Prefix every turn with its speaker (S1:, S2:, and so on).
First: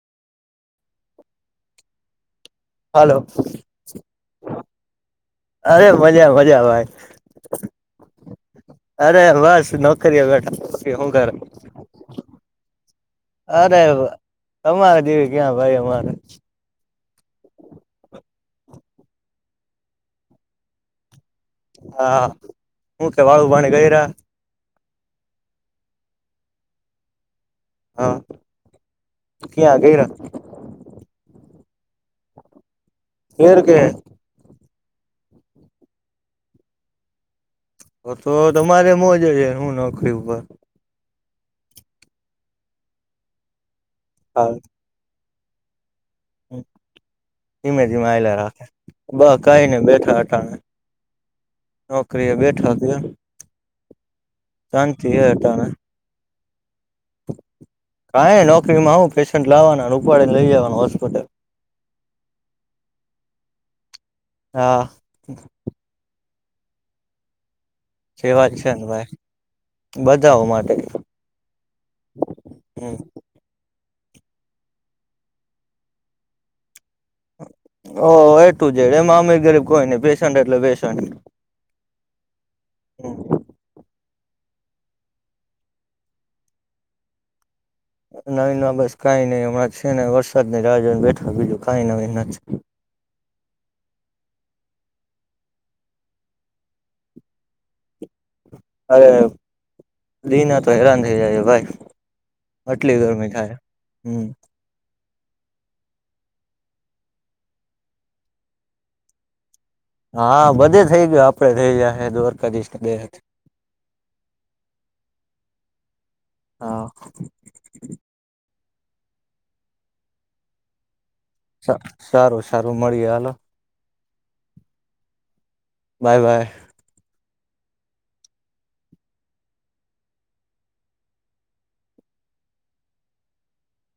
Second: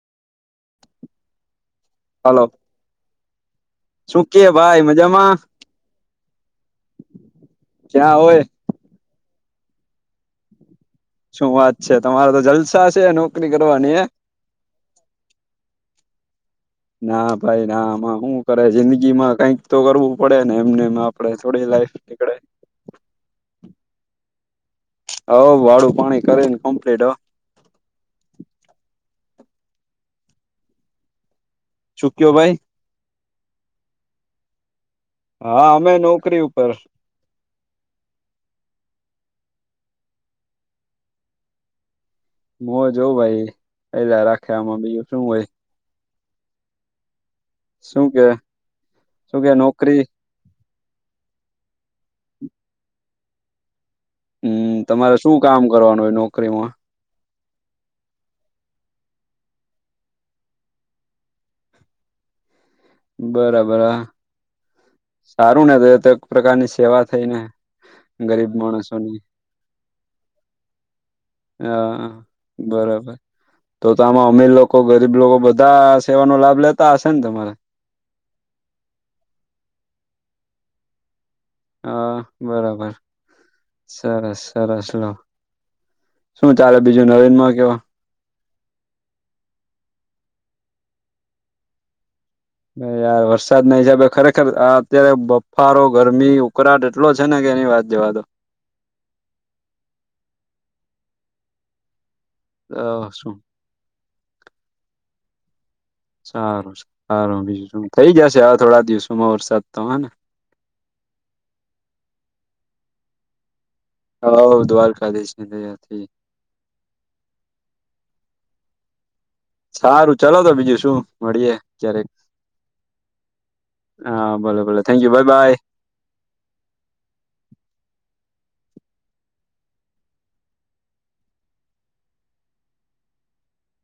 S1: હાલો.
S2: Hello
S1: મજામાં
S2: અરે મજા મજા ભાઈ.
S1: ક્યાં હોય
S2: અરે બસ નોકરીઓ બેઠા હું કરે
S1: શું વાત છે તમારે તો જલસા છે નોકરી કરવાની એ
S2: અમારે જેવી ક્યાં ભાઈ અમારે
S1: ના ભાઈ ના આમાં શું કરે જિંદગી માં કઈક તો કરવું પડે ને એમને. આપ થોડી લાઈફ
S2: હા
S1: નીકળે.
S2: હું કે વાળું પાણી ગયરા
S1: હ વાડું પાણી કરેને કમ્પ્લીટ હ.
S2: હા ક્યા આ ગયરા.
S1: ચૂક્યો ભાઈ
S2: એર કે.
S1: હા અમે નોકરી ઉપર.
S2: હ તો તમારે મોજે છે હું નોકરી ઉપર
S1: હ જોઉં ભાઈ પલા
S2: હા
S1: રાખ્યામાં બીજું શું હોય
S2: ધીમે
S1: શું
S2: ધીમે
S1: કે
S2: આલા રાખે બ
S1: શું કે
S2: કાયને
S1: નોકરી
S2: બેઠા નોકરી બેઠા કે
S1: હમ
S2: શાંતિ
S1: તમારે
S2: હે
S1: શું કામ
S2: અટાણે
S1: કરવાનું હોય નોકરીમાં
S2: કાં નોકરીમાં હું પેશન્ટ લાવવાના અને ઉપાડીેને લઈ જવાનું હોસ્પિટલ
S1: બરાબરા
S2: હા
S1: સારું ને તો તો એક પ્રકારની સેવા થઈ ને
S2: સેવા
S1: ગરીબ
S2: જ છે ને ભાઈ
S1: માણસોની
S2: બધાઓ માટે
S1: હા
S2: હમ
S1: બરોબર તો તો આમાં અમીર લોકો ગરીબ લોકો બધા સેવાનો લાભ લેતા હશે ને તમારે
S2: ઓ એટું જ એ અમ ગરીબ કોઈ નઈ પેશન્ટ એટલે પેશન્ટ
S1: હા બરોબર સરસ સરસ ચલો શું ચાલે બીજું નવીન માં કેવા
S2: નવી ન બસ કઈ નઈ હમણાં છે ને વરસાદ ન રાજહને બેઠા બીજું કઈ નવી નથી
S1: યાર વરસાદ ના હિસાબે ખરેખર આ અત્યારે બફારો ગરમી ઉકળાટ કેટલો છે ને કે એની વાત જવા દો
S2: અરે લી ના તો હેરાન થઇ જાય ભાઈ
S1: તો
S2: આટલી ગરમી
S1: શું
S2: ખાય હમ
S1: સારું સારું બીજું શું થઈ ગયા છે હ થોડા દિવસોમાં વરસાદ તો હ ને
S2: હા બધે થઈ ગયયો આપડે થઈ જયા હ દ્વારકાધીશ બે
S1: હ દ્વારકા દ છે તથી
S2: હા
S1: સારું ચલો તો બીજું શું મળીએ ક્યારેક
S2: સારું સારું મળીએ હાલો
S1: હા ભલે ભલે thank you bye bye
S2: bye by